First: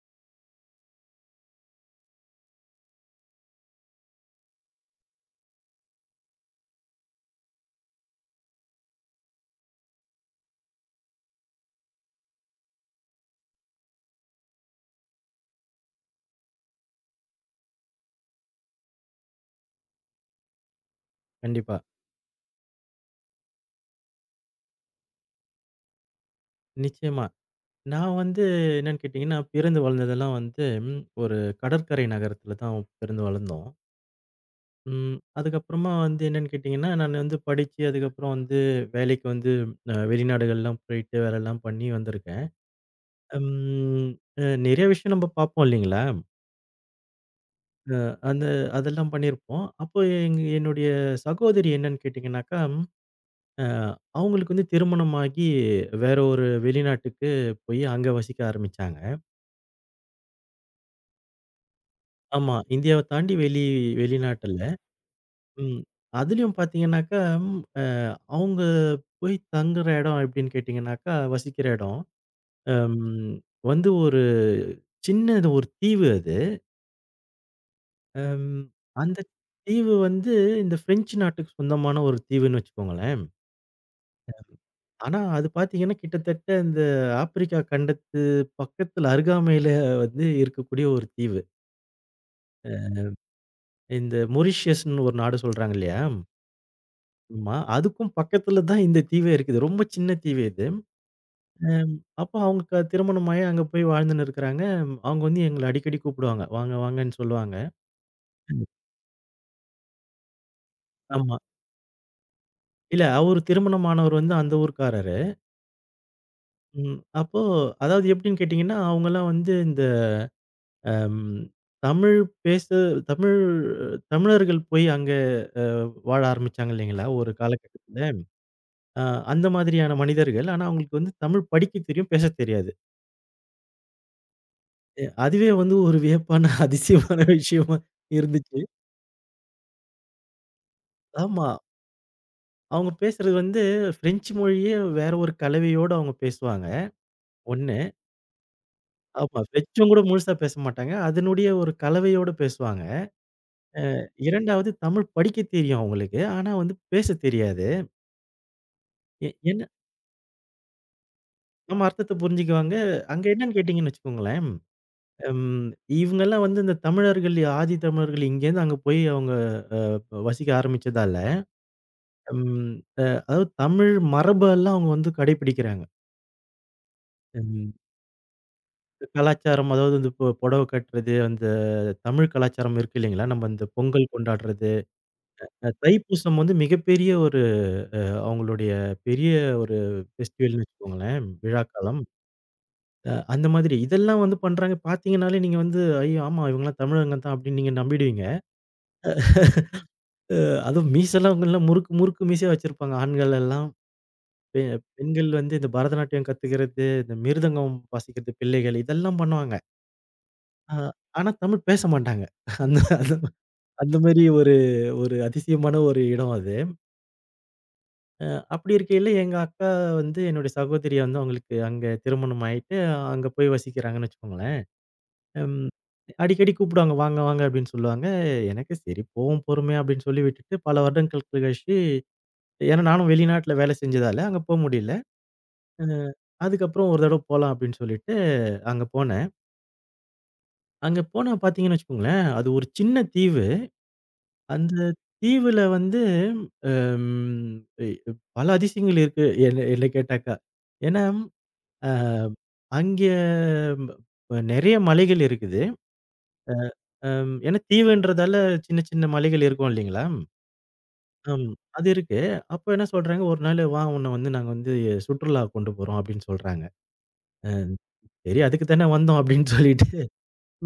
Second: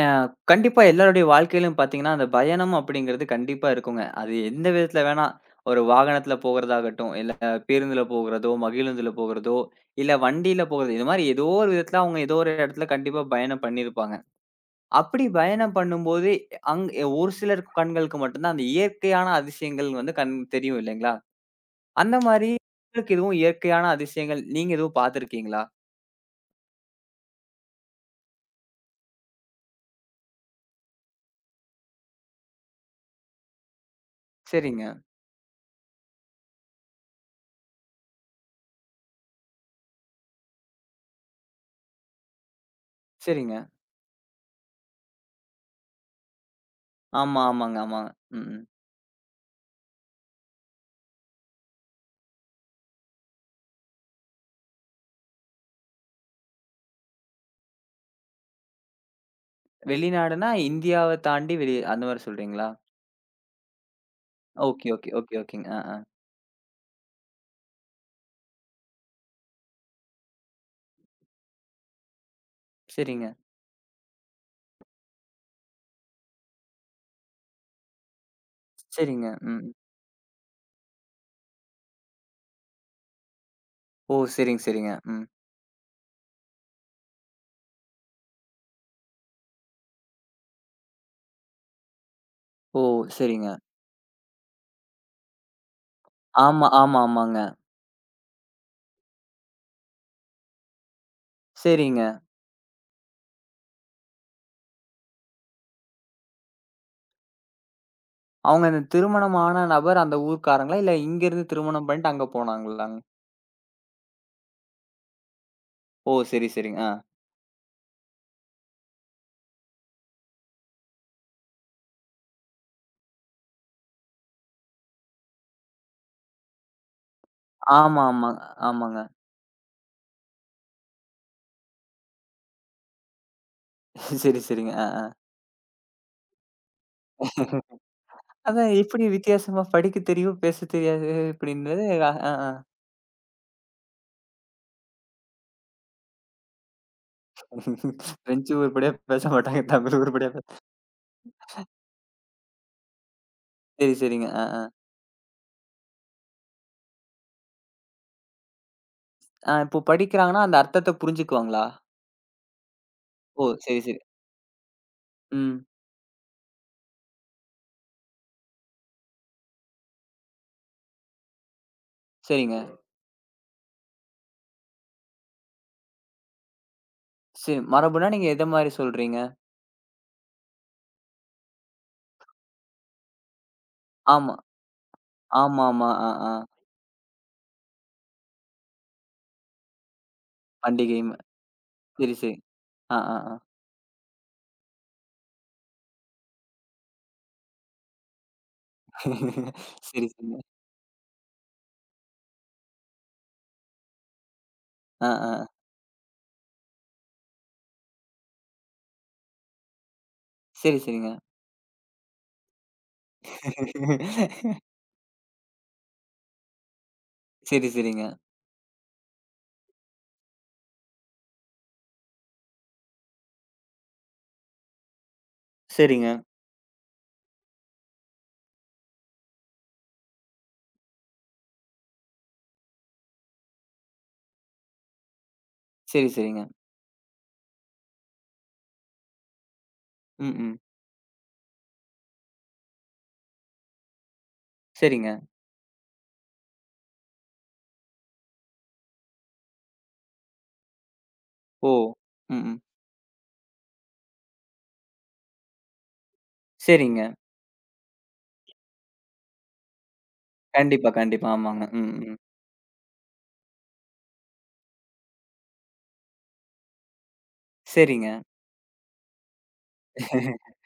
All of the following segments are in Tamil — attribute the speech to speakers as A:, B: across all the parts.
A: அ கண்டிப்பா எல்லாருடைய வாழ்க்கையிலும் பார்த்தீங்கன்னா, அந்த பயணம் அப்படிங்கிறது கண்டிப்பா இருக்குங்க. அது எந்த விதத்துல வேணா, ஒரு வாகனத்துல போகறதாகட்டும், இல்ல பேருந்துல போகறதோ, மகிழுந்துல போகறதோ, இல்ல வண்டியில போகறது. இது மாரி ஏதோ ஒரு விதத்துல அவங்க ஏதோ ஒரு இடத்துல கண்டிப்பா பயணம் பண்ணியிருப்பாங்க. அப்படி பயணம் பண்ணும்போது அங் ஒரு சிலர் கண்களுக்கு மட்டும் தான் அந்த இயற்கையான அதிசயங்கள் வந்து கண் தெரியும் இல்லைங்களா?
B: கண்டிப்பா.
A: அந்த மாரி உங்களுக்கு எதுவும் இயற்கையான அதிசயங்கள் நீங்க எதுவும் பார்த்துருக்கீங்களா?
B: நிச்சயமா. நான் வந்து என்னன்னு கேட்டீங்கன்னா, பிறந்து வளர்ந்ததெல்லாம் வந்து ஒரு கடற்கரை நகரத்தில தான் பிறந்து வளர்ந்தோம்.
A: சரிங்க,
B: ம். அதுக்கப்புறமா வந்து என்னன்னு கேட்டீங்கன்னா, நான் வந்து படிச்சு அதுக்கப்புறம் வந்து வேலைக்கு வந்து வெளிநாடுகள்லாம் போயிட்டு வேலைலாம் பண்ணி வந்திருக்கேன்.
A: சரிங்க.
B: ம். நிறைய விஷயம் நம்ம பார்ப்போம் இல்லைங்களா?
A: ஆமா, ஆமாங்க,
B: அ
A: ஆமாங்க.
B: அந்த
A: ம்.
B: அதெல்லாம் பண்ணியிருப்போம். அப்போ என்னுடைய சகோதரி என்னன்னு கேட்டீங்கன்னாக்கா, அ அவங்களுக்கு வந்து திருமணமாகி வேற ஒரு வெளிநாட்டுக்கு போய் அங்க வசிக்க ஆரம்பிச்சாங்க.
A: வெளிநாடுன்னா இந்தியாவ தாண்டி வெளி அந்த மாரி
B: ஆமா.
A: சொல்றீங்களா?
B: இந்தியாவ தாண்டி வெளிநாட்டுல.
A: ஓகே, ஓகே, ஓகே, ஓகேங்க.
B: ம்.
A: ஆ, ஆ.
B: அதுலயும் பார்த்தீங்கன்னாக்கா, ம் அ அவங்க போய் தங்குற இடம் எப்படின்னு கேட்டீங்கன்னாக்கா, வசிக்கிற இடம், அம்
A: சரிங்க,
B: வந்து ஒரு சின்னது ஒரு தீவு அது. அம் அந்த
A: சரிங்க. ம்.
B: தீவு வந்து இந்த பிரெஞ்சு நாட்டுக்கு சொந்தமான ஒரு தீவுன்னு வச்சுக்கோங்களேன்.
A: ஓ! சரிங்க, சரிங்க.
B: ஆனா
A: ம்.
B: அது பார்த்தீங்கன்னா, கிட்டத்தட்ட இந்த ஆப்பிரிக்கா கண்டத்து பக்கத்துல அருகாமையில வந்து இருக்கக்கூடிய ஒரு தீவு.
A: ஓ!
B: அ
A: சரிங்க.
B: இந்த மொரிஷியஸ்ன்னு ஒரு நாடு சொல்றாங்க இல்லையா?
A: ஆமா, ஆமா, ஆமாங்க.
B: ஆமா. அதுக்கும் பக்கத்துல தான் இந்த தீவே இருக்குது. ரொம்ப சின்ன தீவு இது. அம்
A: சரிங்க.
B: அப்போ அவங்க திருமணமாயி அங்க போய் வாழ்ந்துன்னு இருக்கிறாங்க. அவங்க வந்து எங்கள அடிக்கடி கூப்பிடுவாங்க. வாங்க, வாங்கன்னு சொல்லுவாங்க. ம்.
A: அவங்க அந்த திருமணமான நபர் அந்த ஊர்க்காரங்களா? இல்ல
B: ஆமா.
A: இங்கருந்து திருமணம் பண்ணிட்டு அங்க போனாங்களாங்க?
B: இல்ல அவரு திருமணமானவர் வந்து அந்த ஊர்க்காரரு.
A: ஓ! சரி, சரிங்க. ஆ.
B: ம். அப்போ அதாவது எப்படின்னு கேட்டீங்கன்னா, அவங்கலாம் வந்து இந்த அம் தமிழ் பேச தமிழ் தமிழர்கள் போய் அங்க அ வாழ ஆரம்பிச்சாங்க இல்லைங்களா? ஒரு
A: ஆமா,
B: காலகட்டத்துல.
A: ஆமா. ஆமாங்க.
B: அ அந்த மாதிரியான மனிதர்கள். ஆனா அவங்களுக்கு வந்து தமிழ் படிக்க தெரியும், பேசத் தெரியாது.
A: சரி, சரிங்க. ஆ, ஆ.
B: அதுவே வந்து ஒரு வியப்பான, அதிசயமான விஷயமா இருந்துச்சு.
A: அதான் எப்படி வித்தியாசமா படிக்க தெரியும், பேச தெரியாது
B: ஆமா.
A: அப்படின்றது. ஆ, ஆ.
B: அவங்க பேசுறது வந்து பிரெஞ்சு மொழியே வேற ஒரு கலவையோட அவங்க பேசுவாங்க. 1
A: ஆ. பிரெஞ்சு உருப்படியா பேச
B: ஆமா.
A: மாட்டாங்க.
B: பிரெஞ்சும் கூட
A: தமிழ் உருப்படியா
B: முழுசா
A: பேச
B: பேச மாட்டாங்க. அதனுடைய ஒரு கலவையோட பேசுவாங்க.
A: சரி, சரிங்க. ஆ, ஆ.
B: 2வது தமிழ் படிக்க தெரியும் அவங்களுக்கு. ஆனா வந்து பேச தெரியாது. எ
A: ஆ
B: என்ன
A: இப்போ படிக்கிறாங்கன்னா, அந்த அர்த்தத்த புரிஞ்சுக்குவாங்களா?
B: நம்ம அர்த்தத்த புரிஞ்சுக்குவாங்க. அங்க
A: ஓ!
B: என்னன்னு
A: சரி,
B: கேட்டீங்கன்னு
A: சரி.
B: வச்சுக்கோங்களேன்,
A: ம்.
B: ம் இவங்கலாம் வந்து இந்த தமிழர்கள், ஆதி தமிழர்கள் இங்கேருந்து அங்க போய் அவங்க வசிக்க ஆரம்பிச்சதால.
A: சரிங்க.
B: ம். அதாவது தமிழ் மரபெல்லாம் அவங்க வந்து கடைபிடிக்கிறாங்க.
A: சரி.
B: ம்.
A: மரபுனா நீங்க எத மாரி சொல்றீங்க?
B: கலாச்சாரம் அதாவது வந்து இப்போ புடவை கட்டுறது, அந்த தமிழ் கலாச்சாரம் இருக்கு இல்லைங்களா? நம்ம இந்த பொங்கல்
A: ஆமா.
B: கொண்டாடுறது,
A: ஆமாமா. ஆ, ஆ.
B: தைப்பூசம் வந்து மிகப்பெரிய ஒரு அவங்களுடைய பெரிய ஒரு ஃபெஸ்டிவல்னு
A: பண்டிகை ம
B: வச்சுக்கோங்களேன், விழாக்காலம்.
A: சரி, சரி. ஆ, ஆ, ஆ.
B: அந்த மாதிரி இதெல்லாம் வந்து பண்றாங்க. பார்த்தீங்கனாலே நீங்க வந்து, ஐயோ! ஆமா இவங்கலாம் தமிழங்க தான் அப்படின்னு நீங்க நம்பிடுவீங்க.
A: சரி, சரிங்க.
B: அதுவும் மீசலாம் அவங்கலாம் முறுக்கு முறுக்கு மீசையா வச்சிருப்பாங்க ஆண்கள் எல்லாம். பெ
A: ஆ,
B: பெண்கள்
A: ஆ.
B: வந்து இந்த பரதநாட்டியம் கத்துக்கிறது, இந்த மிருதங்கம் வாசிக்கிறது பிள்ளைகள் இதெல்லாம் பண்ணுவாங்க. ஆ
A: சரி, சரிங்க.
B: ஆனா தமிழ் பேச மாட்டாங்க. அந்த அந்த அந்த மாரி ஒரு ஒரு அதிசயமான ஒரு இடம் அது.
A: சரி, சரிங்க.
B: அப்படி இருக்கையில எங்க அக்கா வந்து என்னுடைய சகோதரிய வந்து அவங்களுக்கு அங்க திருமணம் ஆயிட்டு, அங்க போய் வசிக்கிறாங்கன்னு வச்சுக்கோங்களேன். ம்.
A: சரிங்க.
B: அடிக்கடி கூப்பிடுவாங்க, "வாங்க, வாங்க" அப்படின்னு சொல்லுவாங்க. எனக்கு சரி போவோம் பொறுமையா அப்படின்னு சொல்லி விட்டுட்டு பல வருடங்கள் கழிச்சு, ஏன்னா நானும் வெளிநாட்டுல வேலை செஞ்சதால அங்க போ முடியல. அ
A: சரி, சரிங்க.
B: அதுக்கப்புறம் ஒரு தடவ போலாம் அப்படின்னு சொல்லிட்டு அங்க போனேன்.
A: ம், ம்.
B: அங்க போனா பார்த்தீங்கன்னு வச்சுக்கோங்களேன், அது ஒரு சின்ன தீவு. அந்த
A: சரிங்க.
B: தீவுல வந்து அம் பல அதிசயங்கள் இருக்கு என்ன என்ன கேட்டாக்கா. ஏன்னா,
A: ஓ!
B: அ
A: ம், ம்.
B: அங்கே நெறைய மலைகள் இருக்குது.
A: சரிங்க.
B: ஏன்னா தீவுன்றதால சின்ன சின்ன மலைகள் இருக்கும் இல்லைங்களா?
A: கண்டிப்பா, கண்டிப்பா.
B: அம்
A: ஆமாங்க.
B: அது
A: ம்,
B: இருக்கு.
A: ம்.
B: அப்ப என்ன சொல்றாங்க, "ஒரு நாள் வா, உன்ன வந்து நாங்க வந்து சுற்றுலா கொண்டு போறோம்" அப்படின்னு சொல்றாங்க. அ
A: சரிங்க.
B: சரி அதுக்கு தானே வந்தோம் அப்படின்னு சொல்லிட்டு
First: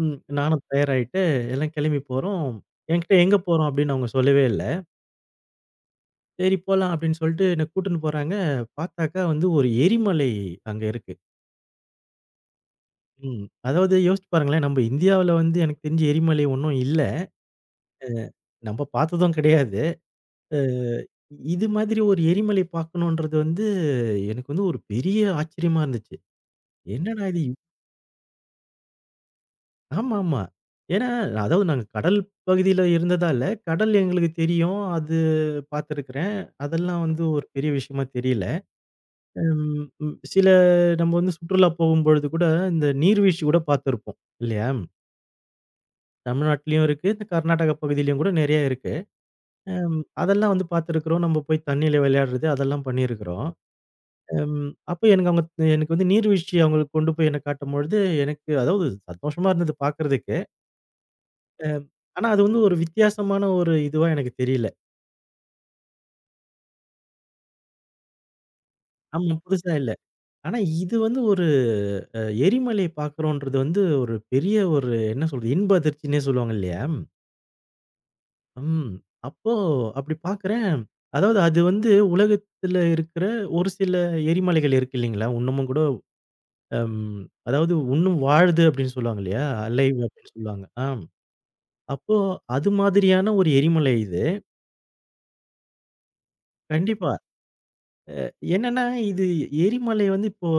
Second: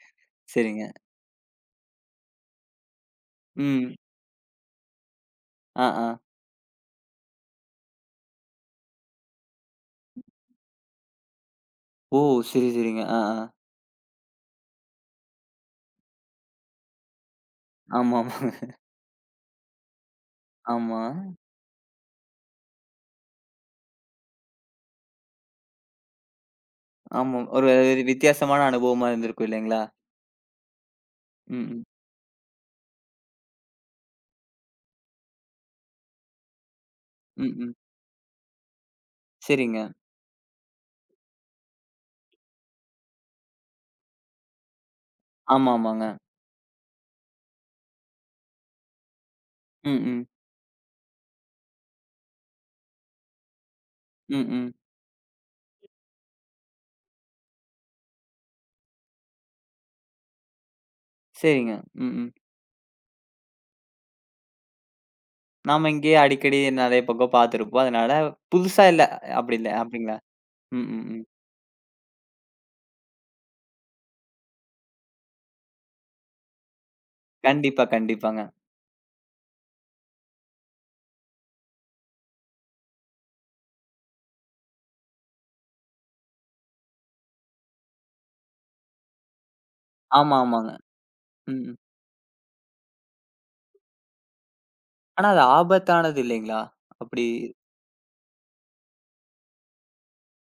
B: நானும்
A: சரிங்க.
B: தயாராயிட்டு எல்லாம் கெளம்பி போறோம். என்கிட்ட எங்க போறோம் அப்படின்னு
A: ம்.
B: அவங்க சொல்லவே இல்ல.
A: ஆ, ஆ.
B: சரி போலாம் அப்படின்னு சொல்லிட்டு என்ன கூட்டின்னு போறாங்க. பார்த்தாக்கா வந்து ஒரு எரிமலை அங்க இருக்கு.
A: ஓ! சரி, சரிங்க. ஆ,
B: ம்.
A: ஆ.
B: அதாவது யோசிச்சு பாருங்களேன், நம்ம இந்தியாவுல வந்து எனக்கு தெரிஞ்சு எரிமலை ஒண்ணும் இல்ல. அ
A: ஆமாமா.
B: நம்ம பார்த்ததும் கிடையாது. அ
A: ஆமா.
B: இது மாதிரி ஒரு எரிமலை பார்க்கணுன்றது வந்து எனக்கு வந்து ஒரு பெரிய ஆச்சரியமா இருந்துச்சு. என்னடா
A: ஆமா.
B: இது?
A: ஒரு வித்தியாசமான அனுபவமா இருந்திருக்கும் இல்லைங்களா?
B: ஆமாமா. ஏன்னா,
A: ம்,
B: அதாவது நாங்க
A: ம்.
B: கடல் பகுதியில இருந்ததால, கடல் எங்களுக்கு தெரியும். அது பார்த்துருக்கிறேன். அதெல்லாம் வந்து
A: ம்,
B: ஒரு பெரிய
A: ம்.
B: விஷயமா தெரியல.
A: சரிங்க.
B: ம், ம். சில நம்ம வந்து சுற்றுலா போகும்பொழுது கூட, இந்த நீர்வீழ்ச்சி கூட பார்த்துருப்போம். இல்லையா?
A: ஆமா, ஆமாங்க.
B: தமிழ்நாட்டிலயும் இருக்கு. இந்த கர்நாடக பகுதியிலயும் கூட நெறைய இருக்கு.
A: ம், ம்.
B: அதெல்லாம் வந்து பார்த்துருக்கிறோம். நம்ம போய் தண்ணீல விளையாடுறது, அதெல்லாம் பண்ணியிருக்கிறோம்.
A: ம்,
B: அம்
A: ம்.
B: அப்ப எனக்கு அவங்க எனக்கு வந்து நீர்வீழ்ச்சி அவங்களுக்கு கொண்டு போய் என்ன காட்டும்பொழுது, எனக்கு அதாவது சந்தோஷமா இருந்தது பார்க்கறதுக்கு.
A: சரிங்க.
B: அம்
A: ம்,
B: ஆனா
A: ம்.
B: அது வந்து ஒரு வித்தியாசமான ஒரு இதுவா எனக்கு தெரியல.
A: நாம இங்கேயே அடிக்கடி நெறைய பக்கம் பார்த்துருப்போம். அதனால புதுசா இல்ல.
B: ஆமா,
A: அப்படி
B: புதுசா
A: இல்ல
B: இல்ல.
A: அப்படிங்களா?
B: ஆனா
A: ம்,
B: இது
A: ம்,
B: வந்து
A: ம்.
B: ஒரு அ எரிமலை பார்க்குறோன்றது வந்து ஒரு பெரிய ஒரு என்ன சொல்றது, இன்ப அதிர்ச்சின்னே சொல்லுவாங்க இல்லையா?
A: கண்டிப்பா, கண்டிப்பாங்க.
B: ம். அப்போ அப்படி பார்க்கிறேன். அதாவது அது வந்து உலகத்துல இருக்கிற ஒரு சில எரிமலைகள் இருக்கு இல்லைங்களா? இன்னமும் கூட அம் அதாவது உன்னும் வாழுது அப்படின்னு சொல்லுவாங்க இல்லையா? அலைவ் அப்படின்னு
A: ஆமா,
B: சொல்லுவாங்க.
A: ஆமாங்க.
B: ஆம்.
A: ம், ம்.
B: அப்போ அது மாதிரியான ஒரு எரிமலை இது.
A: ஆனா அது ஆபத்தானது இல்லைங்களா?
B: கண்டிப்பா.
A: அப்படி
B: என்னன்னா இது எரிமலை வந்து இப்போ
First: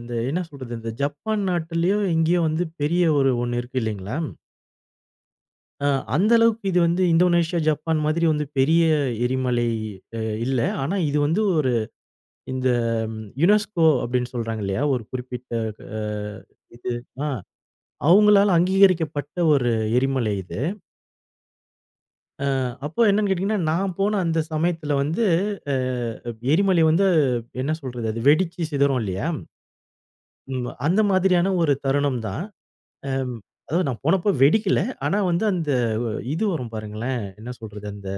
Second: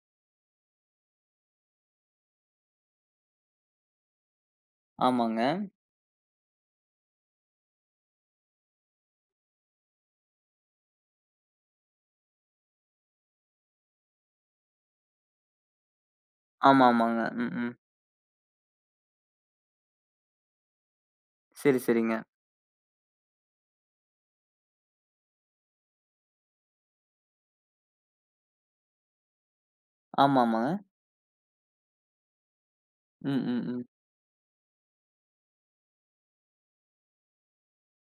B: இந்த என்ன சொல்றது? இந்த ஜப்பான் நாட்டிலயோ எங்கேயோ வந்து பெரிய ஒரு ஒண்ணு இருக்கு இல்லைங்களா?
A: ஆமாங்க.
B: அ அந்த அளவுக்கு இது வந்து இந்தோனேஷியா, ஜப்பான் மாதிரி வந்து பெரிய எரிமலை அ இல்ல. ஆனா இது வந்து இந்த யுனெஸ்கோ அப்படின்னு சொல்றாங்க இல்லையா? ஒரு குறிப்பிட்ட அ
A: ஆமா,
B: இது
A: ஆமாங்க.
B: ஆ
A: ம், ம்.
B: அவங்களால அங்கீகரிக்கப்பட்ட ஒரு எரிமலை இது.
A: சரி, சரிங்க.
B: அ அப்போ என்னன்னு கேட்டீங்கன்னா, நான் போன அந்த சமயத்துல வந்து அ எரிமலை வந்து என்ன சொல்றது? அது வெடிச்சு சிதறும் இல்லையா?
A: ஆமா, ஆமாங்க.
B: அந்த மாதிரியான ஒரு தருணம் தான்.
A: ம்,
B: அம்
A: ம், ம்.
B: அதாவது நான் போனப்போ வெடிக்கல. ஆனா வந்து அந்த இது வரும் பாருங்களேன். என்ன சொல்றது? அந்த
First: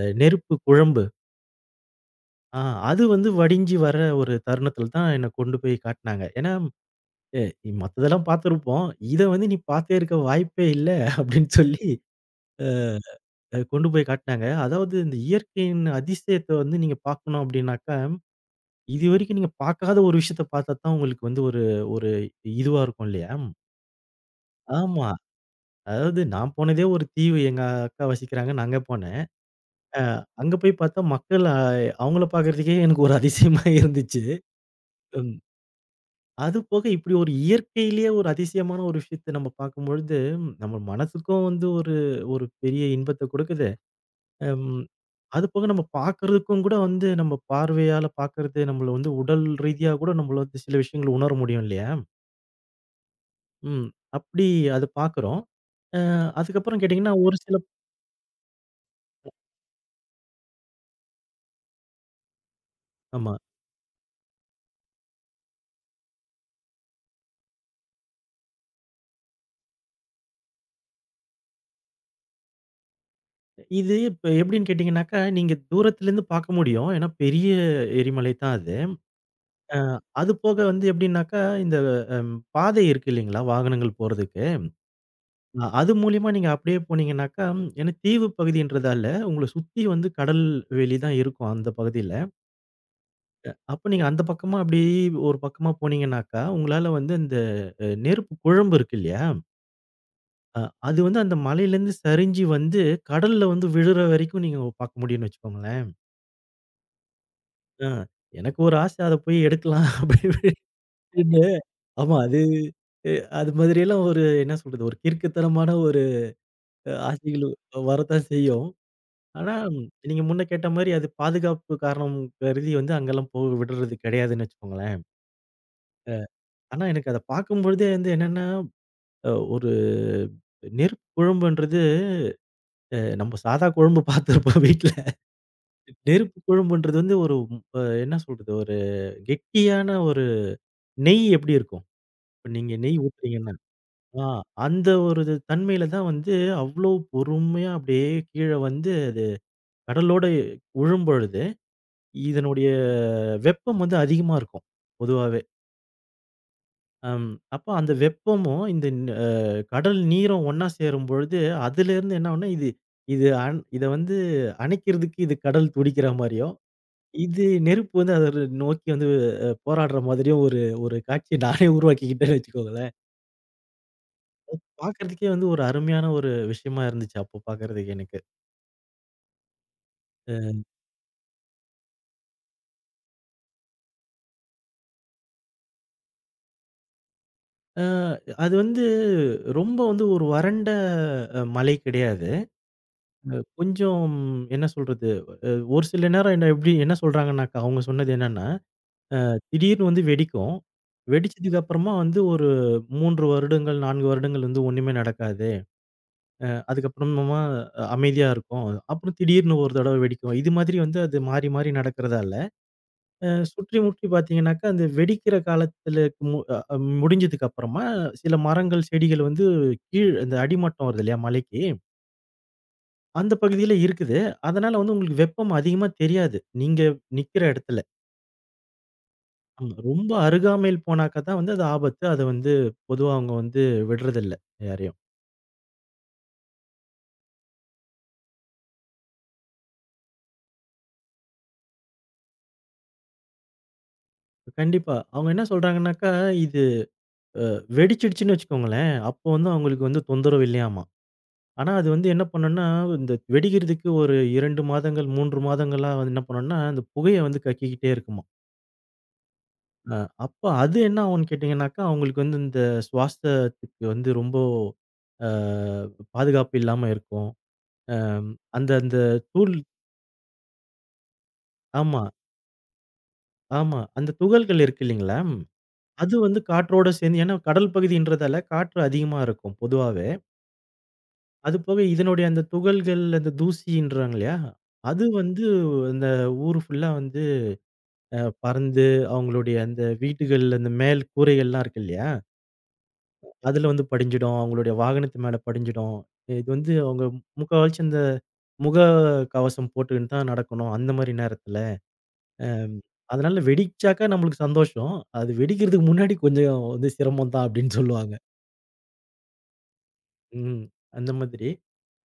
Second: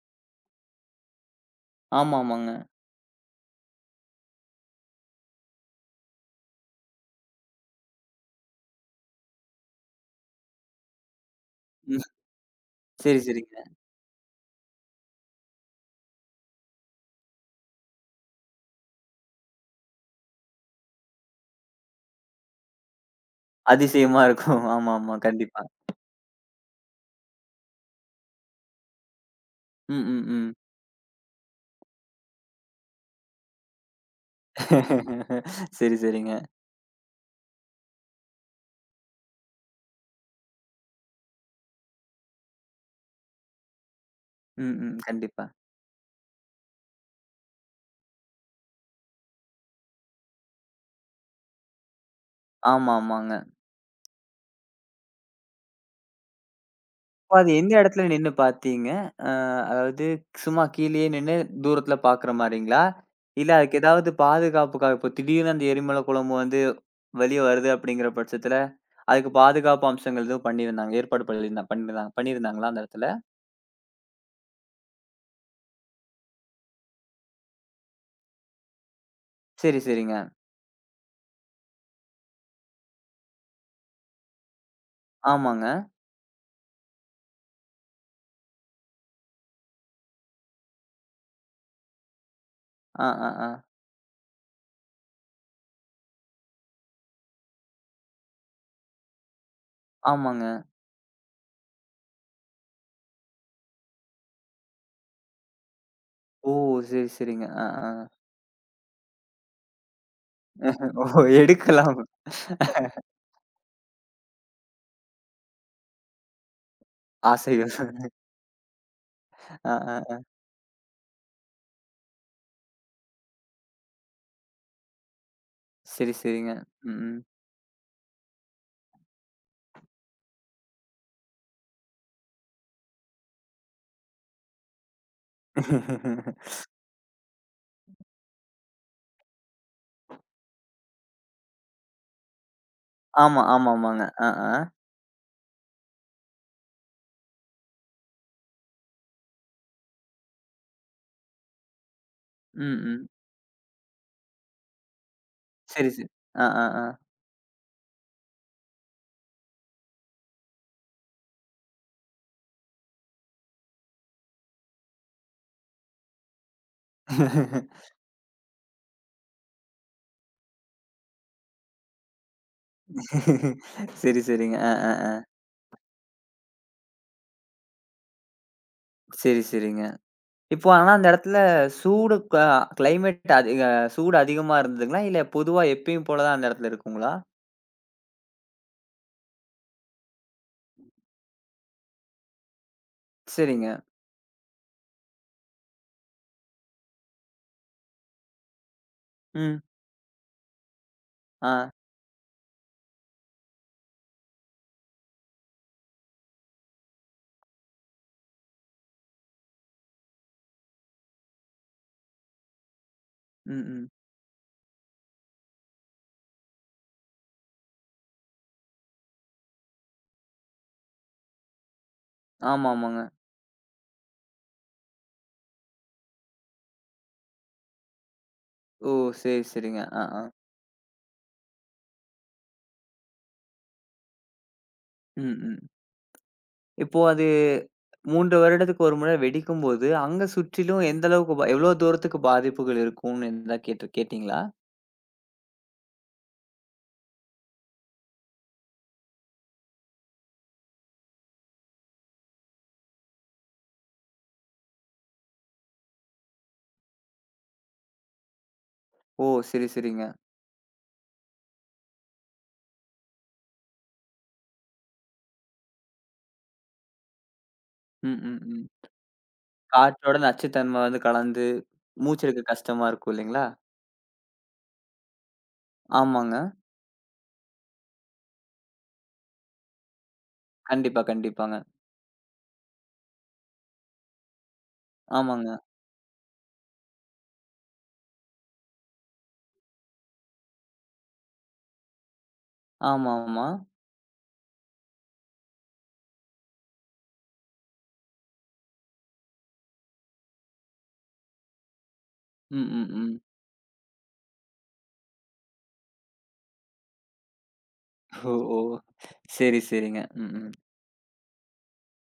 B: நெருப்பு குழம்பு.
A: ஆமா, ஆமாங்க.
B: ஆ அது வந்து வடிஞ்சு வர ஒரு தருணத்துல தான் என்ன கொண்டு போய் காட்டுனாங்க. ஏன்னா எ மத்ததெல்லாம் பார்த்திருப்போம். இத வந்து நீ பார்த்தே இருக்க வாய்ப்பே இல்ல அப்படின்னு சொல்லி
A: ம். சரி, சரிங்க.
B: கொண்டு போய் காட்டுனாங்க. அதாவது இந்த இயற்கையின் அதிசயத்த வந்து நீங்க பார்க்கணும் அப்படின்னாக்கா, இதுவரைக்கும் நீங்க பார்க்காத ஒரு விஷயத்த பார்த்தா தான் உங்களுக்கு வந்து ஒரு ஒரு இதுவா இருக்கும் இல்லையா?
A: அதிசயமா இருக்கும். ஆமா,
B: ஆமா.
A: ஆமா. கண்டிப்பா.
B: அதாவது நான் போனதே ஒரு தீவு. எங்க அக்கா வசிக்கிறாங்க. நான் அங்க போனேன்.
A: ம், ம், ம்.
B: அங்க போய் பார்த்தா மக்கள் அவங்கள பார்க்கறதுக்கே எனக்கு ஒரு அதிசயமா இருந்துச்சு.
A: சரி, சரிங்க.
B: அது போக இப்படி ஒரு இயற்கையிலேயே ஒரு அதிசயமான ஒரு விஷயத்த நம்ம பார்க்கும்பொழுது, நம்ம மனசுக்கும் வந்து ஒரு ஒரு பெரிய இன்பத்த குடுக்குது.
A: ம்,
B: அம்
A: ம்.
B: அது
A: கண்டிப்பா.
B: போக நம்ம பார்க்கறதுக்கும் கூட வந்து நம்ம பார்வையால பார்க்கறது, நம்மள வந்து உடல் ரீதியா கூட நம்மள வந்து சில விஷயங்கள உணர முடியும் இல்லையா?
A: ஆமா, ஆமாங்க.
B: ம். அப்படி அத பார்க்குறோம். அ அதுக்கப்புறம் கேட்டீங்கன்னா, ஒரு
A: அப்ப அது
B: சில.
A: எந்த இடத்துல நின்னு பார்த்தீங்க? அ அதாவது சும்மா கீழயே நின்னு தூரத்துல பார்க்குற மாரிங்களா?
B: ஆமா.
A: இல்ல அதுக்கு ஏதாவது பாதுகாப்புக்காக இப்போ திடீர்னு அந்த எரிமலை குழம்பு வந்து வெளிய வருது அப்படிங்கிற பட்சத்துல, அதுக்கு பாதுகாப்பு அம்சங்கள் எதுவும் பண்ணியிருந்தாங்க ஏற்பாடு பண்ணியிருந்தா பண்ணியிருந்தாங்க பண்ணியிருந்தாங்களா அந்த இடத்துல?
B: இது இப்ப எப்படின்னு கேட்டீங்கன்னாக்கா, நீங்க தூரத்திலேருந்து பார்க்க முடியும். ஏன்னா பெரிய எரிமலை தான் அது. அ
A: சரி, சரிங்க.
B: அது போக வந்து எப்படின்னாக்கா, இந்த பாதை இருக்கு இல்லைங்களா? வாகனங்கள் போறதுக்கு.
A: ஆமாங்க.
B: அது மூலியமா நீங்க அப்படியே போனீங்கன்னாக்கா, ஏன்னா தீவு பகுதின்றதால, உங்கள சுத்தி வந்து கடல் வெளி தான் இருக்கும் அந்த பகுதியில.
A: அ, அ, அ.
B: அப்ப நீங்க அந்த பக்கமா அப்படியே ஒரு பக்கமா போனீங்கன்னாக்கா, உங்களால வந்து அந்த நெருப்பு குழம்பு இருக்கு இல்லையா?
A: ஆமாங்க.
B: அ அது வந்து அந்த மலையிலேருந்து சரிஞ்சு வந்து கடல்ல வந்து விழுற வரைக்கும் நீங்க பார்க்க முடியும்னு வச்சுக்கோங்களேன்.
A: ஓ! சரி, சரிங்க. அ,
B: அ
A: அ.
B: எனக்கு ஒரு ஆசை, அத போய் எடுக்கலாம் அப்படி
A: ஓ!
B: இப்படின்னு.
A: எடுக்கலாம்.
B: ஆமா அது அது மாதிரியெல்லாம் ஒரு என்ன சொல்றது, ஒரு கிறுக்குத்தனமான ஒரு ஆசைகள்
A: ஆசைகள்.
B: வரத்தான் செய்யும். ஆனா,
A: அ, அ.
B: நீங்க முன்ன கேட்ட மாரி அது பாதுகாப்பு காரணம் கருதி வந்து அங்கெல்லாம் போக விடுறது கிடையாதுன்னு வச்சுக்கோங்களேன்.
A: சரி, சரிங்க.
B: ஆனா,
A: ம்.
B: எனக்கு அத
A: ம்.
B: பார்க்கும்பொழுதே வந்து என்னன்னா, ஒரு நெருப்பு குழம்புன்றது நம்ம சாதா குழம்பு பார்த்துருப்போம் வீட்ல. நெருப்பு குழம்புன்றது வந்து ஒரு என்ன சொல்றது? ஒரு கெட்டியான ஒரு நெய் எப்படி இருக்கும்? இப்ப நீங்க நெய்
A: ஆமா,
B: ஊத்துறீங்கன்னா,
A: ஆமாமாங்க.
B: ஆ
A: அ, ஆ. ஆ.
B: அந்த ஒரு இது தன்மையில தான் வந்து அவ்ளோ பொறுமையா அப்படியே கீழ வந்து அது கடலோட உழும்பொழுது,
A: ம்,
B: இதனுடைய
A: ம்.
B: வெப்பம் வந்து அதிகமா இருக்கும். பொதுவாவே.
A: சரி, சரி. அ, ஆ, ஆ.
B: அம் அப்போ அந்த வெப்பமும், இந்த அ கடல் நீரும் ஒண்ணா சேரும்பொழுது, அதிலிருந்து என்ன ஆகும்னா, இது இது அன் இத வந்து அணைக்கிறதுக்கு இது கடல் துடிக்கிற மாரியும், இது நெருப்பு வந்து அத நோக்கி வந்து போராடுற மாதிரியும் ஒரு ஒரு காட்சிய நானே உருவாக்கிக்கிட்டேன்னு வச்சுக்கோங்களேன்.
A: சரி, சரிங்க. அ, ஆ, ஆ.
B: பார்க்கறதுக்கே வந்து ஒரு அருமையான ஒரு விஷயமா இருந்துச்சு அப்போ பார்க்கறதுக்கு எனக்கு.
A: சரி, சரிங்க. இப்போ ஆனா அந்த இடத்துல சூடு க கிளைமேட் அதிக சூடு அதிகமா இருந்ததுங்களா? இல்ல பொதுவா எப்பயும் போல தான் அந்த இடத்துல இருக்குங்களா?
B: அ அது வந்து ரொம்ப வந்து ஒரு வறண்ட மலை கிடையாது.
A: சரிங்க.
B: கொஞ்சம் என்ன சொல்றது, அ ஒரு சில நேரம் என்ன எப்படி என்ன சொல்றாங்கன்னாக்கா, அவங்க சொன்னது என்னன்னா,
A: ம்.
B: திடீர்னு வந்து வெடிக்கும்.
A: ஆ.
B: வெடிச்சதுக்கு அப்புறமா வந்து ஒரு 3 வருடங்கள், 4 வருடங்கள் வந்து ஒண்ணுமே நடக்காது. அதுக்கப்புறமா அமைதியா இருக்கும். அப்புறம் திடீர்னு ஒரு தடவ வெடிக்கும். இது மாதிரி வந்து அது மாறி, மாறி நடக்கிறதால,
A: ம்,
B: சுற்றி
A: ம்.
B: முற்றி பார்த்தீங்கன்னாக்கா, அந்த வெடிக்கிற காலத்துல மு அ முடிஞ்சதுக்கு அப்புறமா சில மரங்கள், செடிகள் வந்து கீழ் இந்த அடிமட்டம் வருது இல்லையா மலைக்கு,
A: ஆமாமாங்க.
B: அந்த பகுதியில இருக்குது. அதனால வந்து உங்களுக்கு வெப்பம் அதிகமா தெரியாது, நீங்க நிக்கிற இடத்துல.
A: ஓ! சரி,
B: ஆமா.
A: சரிங்க. அ,
B: ரொம்ப
A: ஆ.
B: அருகாமையில் போனாக்கா தான் வந்து அது ஆபத்து. அத வந்து பொதுவா அவங்க வந்து விடுறதில்ல யாரையும்.
A: ம், ம். இப்போ அது 3 வருடத்துக்கு ஒரு முறை வெடிக்கும்போது, அங்க சுற்றிலும் எந்த அளவுக்கு எவ்வளோ தூரத்துக்கு பாதிப்புகள் இருக்கும்னு எதா கேட்டீங்களா?
B: கண்டிப்பா. அவங்க என்ன சொல்றாங்கன்னாக்கா, இது அ வெடிச்சிடுச்சுன்னு வச்சுக்கோங்களேன், அப்போ வந்து அவங்களுக்கு வந்து தொந்தரவு இல்லையாமாம். ஆனா அது வந்து என்ன பண்ணும்னா, இந்த வெடிக்கிறதுக்கு ஒரு 2 மாதங்கள், 3 மாதங்களா வந்து என்ன பண்ணும்னா, அந்த புகைய வந்து கக்கிக்கிட்டே இருக்குமாம்.
A: ஓ! சரி,
B: அ
A: சரிங்க.
B: அப்ப அது என்ன ஆகும்ன்னு கேட்டீங்கன்னாக்கா, அவங்களுக்கு வந்து இந்த சுவாசத்துக்கு வந்து ரொம்ப அ பாதுகாப்பு இல்லாம இருக்கும்.
A: ம்,
B: அம்
A: ம், ம்.
B: அந்த அந்த தூள்.
A: காற்றோட நச்சுத்தன்ம வந்து கலந்து,
B: ஆமா.
A: மூச்செடுக்க கஷ்டமா இருக்கும் இல்லைங்களா?
B: ஆமா. அந்த துகள்கள் இருக்கு இல்லீங்களா? அது வந்து
A: ஆமாங்க.
B: காற்றோட சேர்ந்து, ஏன்னா கடல் பகுதின்றதால காற்று அதிகமா இருக்கும் பொதுவாவே.
A: கண்டிப்பா,
B: அது
A: கண்டிப்பாங்க.
B: போக இதனுடைய அந்த துகள்கள், அந்த தூசின்றாங்க இல்லையா? அது வந்து
A: ஆமாங்க.
B: அந்த ஊர் ஃபுல்லா வந்து பறந்து அவங்களுடைய அந்த வீடுகள், அந்த மேல் கூரைகள்லாம் இருக்கு இல்லையா?
A: ஆமா, ஆமா.
B: அதுல வந்து படிஞ்சிடும். அவங்களுடைய வாகனத்து மேல படிஞ்சிடும். இது வந்து அவங்க முக்காவாசி அந்த முக கவசம் போட்டுக்கின்னு தான் நடக்கணும், அந்த மாரி நேரத்துல.
A: ம்,
B: ம்.
A: ம், ம்.
B: அதனால வெடிச்சாக்கா நம்மளுக்கு சந்தோஷம். அது வெடிக்கிறதுக்கு முன்னாடி கொஞ்சம் வந்து சிரமம் தான் அப்படின்னு சொல்லுவாங்க.
A: ஓ! ஓ! சரி, சரிங்க. ம், ம்.
B: ம். அந்த மாதிரி.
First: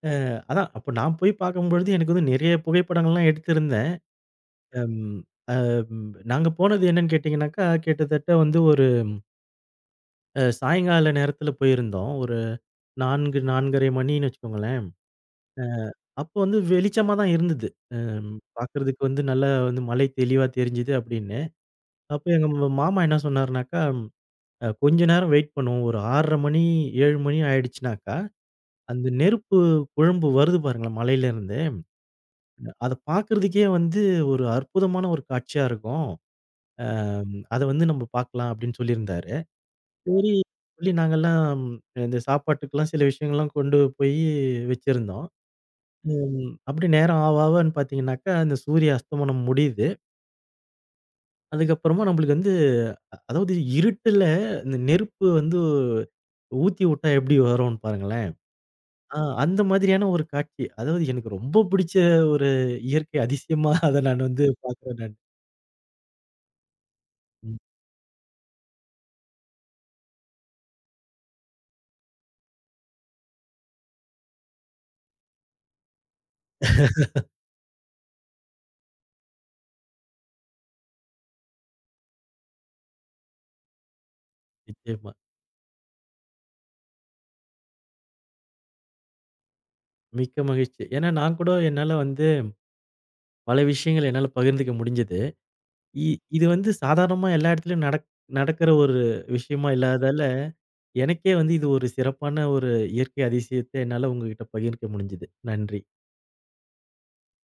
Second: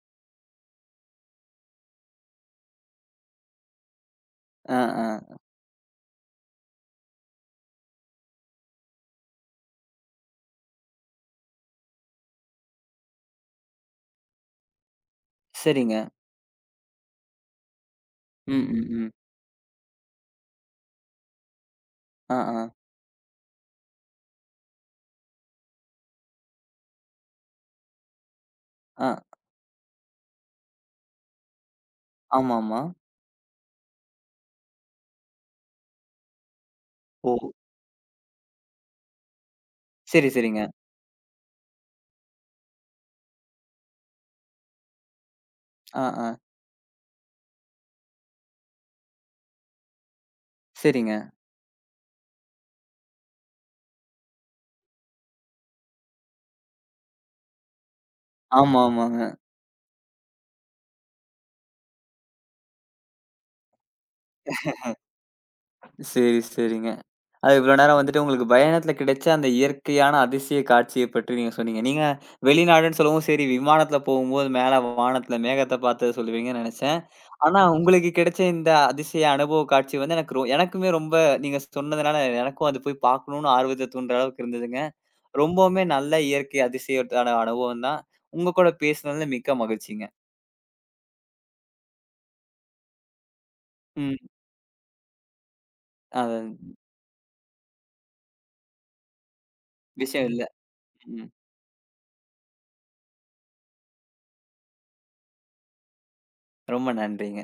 B: அ அதான். அப்ப நான் போய் பார்க்கும்பொழுது எனக்கு வந்து நிறைய புகைப்படங்கள்லாம் எடுத்திருந்தேன்.
A: ஆ,
B: அம்
A: ஆ.
B: அ நாங்க போனது என்னன்னு கேட்டீங்கன்னாக்கா, கிட்டத்தட்ட வந்து ஒரு சாயங்கால நேரத்தில போயிருந்தோம். ஒரு 4, 4:30 மணின்னு வச்சுக்கோங்களேன்.
A: சரிங்க.
B: அப்போ வந்து வெளிச்சமா தான் இருந்தது.
A: ம், ம்,
B: பார்க்கறதுக்கு
A: ம்.
B: வந்து நல்லா வந்து மலை தெளிவா தெரிஞ்சுது அப்படின்னு. அப்போ
A: ஆ,
B: எங்க
A: ஆ.
B: மாமா என்ன சொன்னாருனாக்கா, கொஞ்ச நேரம் வெயிட் பண்ணுவோம். ஒரு 6:30 மணி, 7 மணி ஆயிடுச்சுனாக்கா, அந்த
A: ஆ.
B: நெருப்பு குழம்பு வருது பாருங்களேன் மலையிலேருந்து.
A: ஆமாமா.
B: அத பார்க்கறதுக்கே வந்து ஒரு அற்புதமான ஒரு காட்சியா இருக்கும். அ
A: ஓ!
B: அத வந்து நம்ம பார்க்கலாம் அப்படின்னு சொல்லியிருந்தாரு.
A: சரி,
B: சரி
A: சரிங்க.
B: சொல்லி நாங்கலாம் இந்த சாப்பாட்டுக்கெல்லாம் சில விஷயங்கள்லாம் கொண்டு போய் வச்சிருந்தோம்.
A: ஆ, ஆ.
B: ம். அப்படி நேரம் ஆவ ஆவன்னு பார்த்தீங்கன்னாக்கா, அந்த சூரிய அஸ்தமனம் முடியுது.
A: சரிங்க.
B: அதுக்கப்புறமா நம்மளுக்கு வந்து அதாவது இருட்டுல இந்த நெருப்பு வந்து ஊத்தி விட்டா எப்படி வரும்னு பாருங்களேன்.
A: ஆமா, ஆமாங்க.
B: அந்த மாதிரியான ஒரு காட்சி. அதாவது எனக்கு ரொம்ப பிடிச்ச ஒரு இயற்கை அதிசயமா அத நான் வந்து பார்க்குறேன் நானு.
A: சரி, சரிங்க. அது
B: ம்.
A: இவ்வளோ நேரம் வந்துட்டு உங்களுக்கு பயணத்தில கிடைச்ச அந்த இயற்கையான அதிசய காட்சிய பற்றி நீங்க சொன்னீங்க. நீங்க வெளிநாடுன்னு சொல்லவும் சரி விமானத்தில போகும்போது மேல வானத்தில மேகத்த பார்த்தத சொல்லுவீங்கன்னு நெனச்சேன். ஆனா உங்களுக்கு கிடைச்ச இந்த அதிசய அனுபவ காட்சி வந்து எனக்கு எனக்குமே ரொம்ப நீங்க சொன்னதுனால எனக்கும் அது போய் பார்க்கணும்னு ஆர்வத்த தூண்டுற அளவுக்கு இருந்ததுங்க.
B: நிச்சயமா.
A: ரொம்பவுமே நல்ல இயற்கை அதிசயத்தான அனுபவம் தான். உங்க கூட பேசினதுல மிக்க மகிழ்ச்சிங்க.
B: மிக்க மகிழ்ச்சி. ஏன்னா நான் கூட என்னால வந்து பல விஷயங்கள்
A: ம்.
B: என்னால பகிர்ந்துக்க முடிஞ்சது. இ
A: அது
B: இது வந்து சாதாரணமா எல்லா இடத்துலயும் நடக்கிற ஒரு விஷயமா இல்லாததால,
A: விஷயம் இல்ல. ம்.
B: எனக்கே வந்து இது ஒரு சிறப்பான ஒரு இயற்கை அதிசயத்த என்னால உங்ககிட்ட பகிர்க்க முடிஞ்சது. நன்றி.
A: ரொம்ப நன்றிங்க.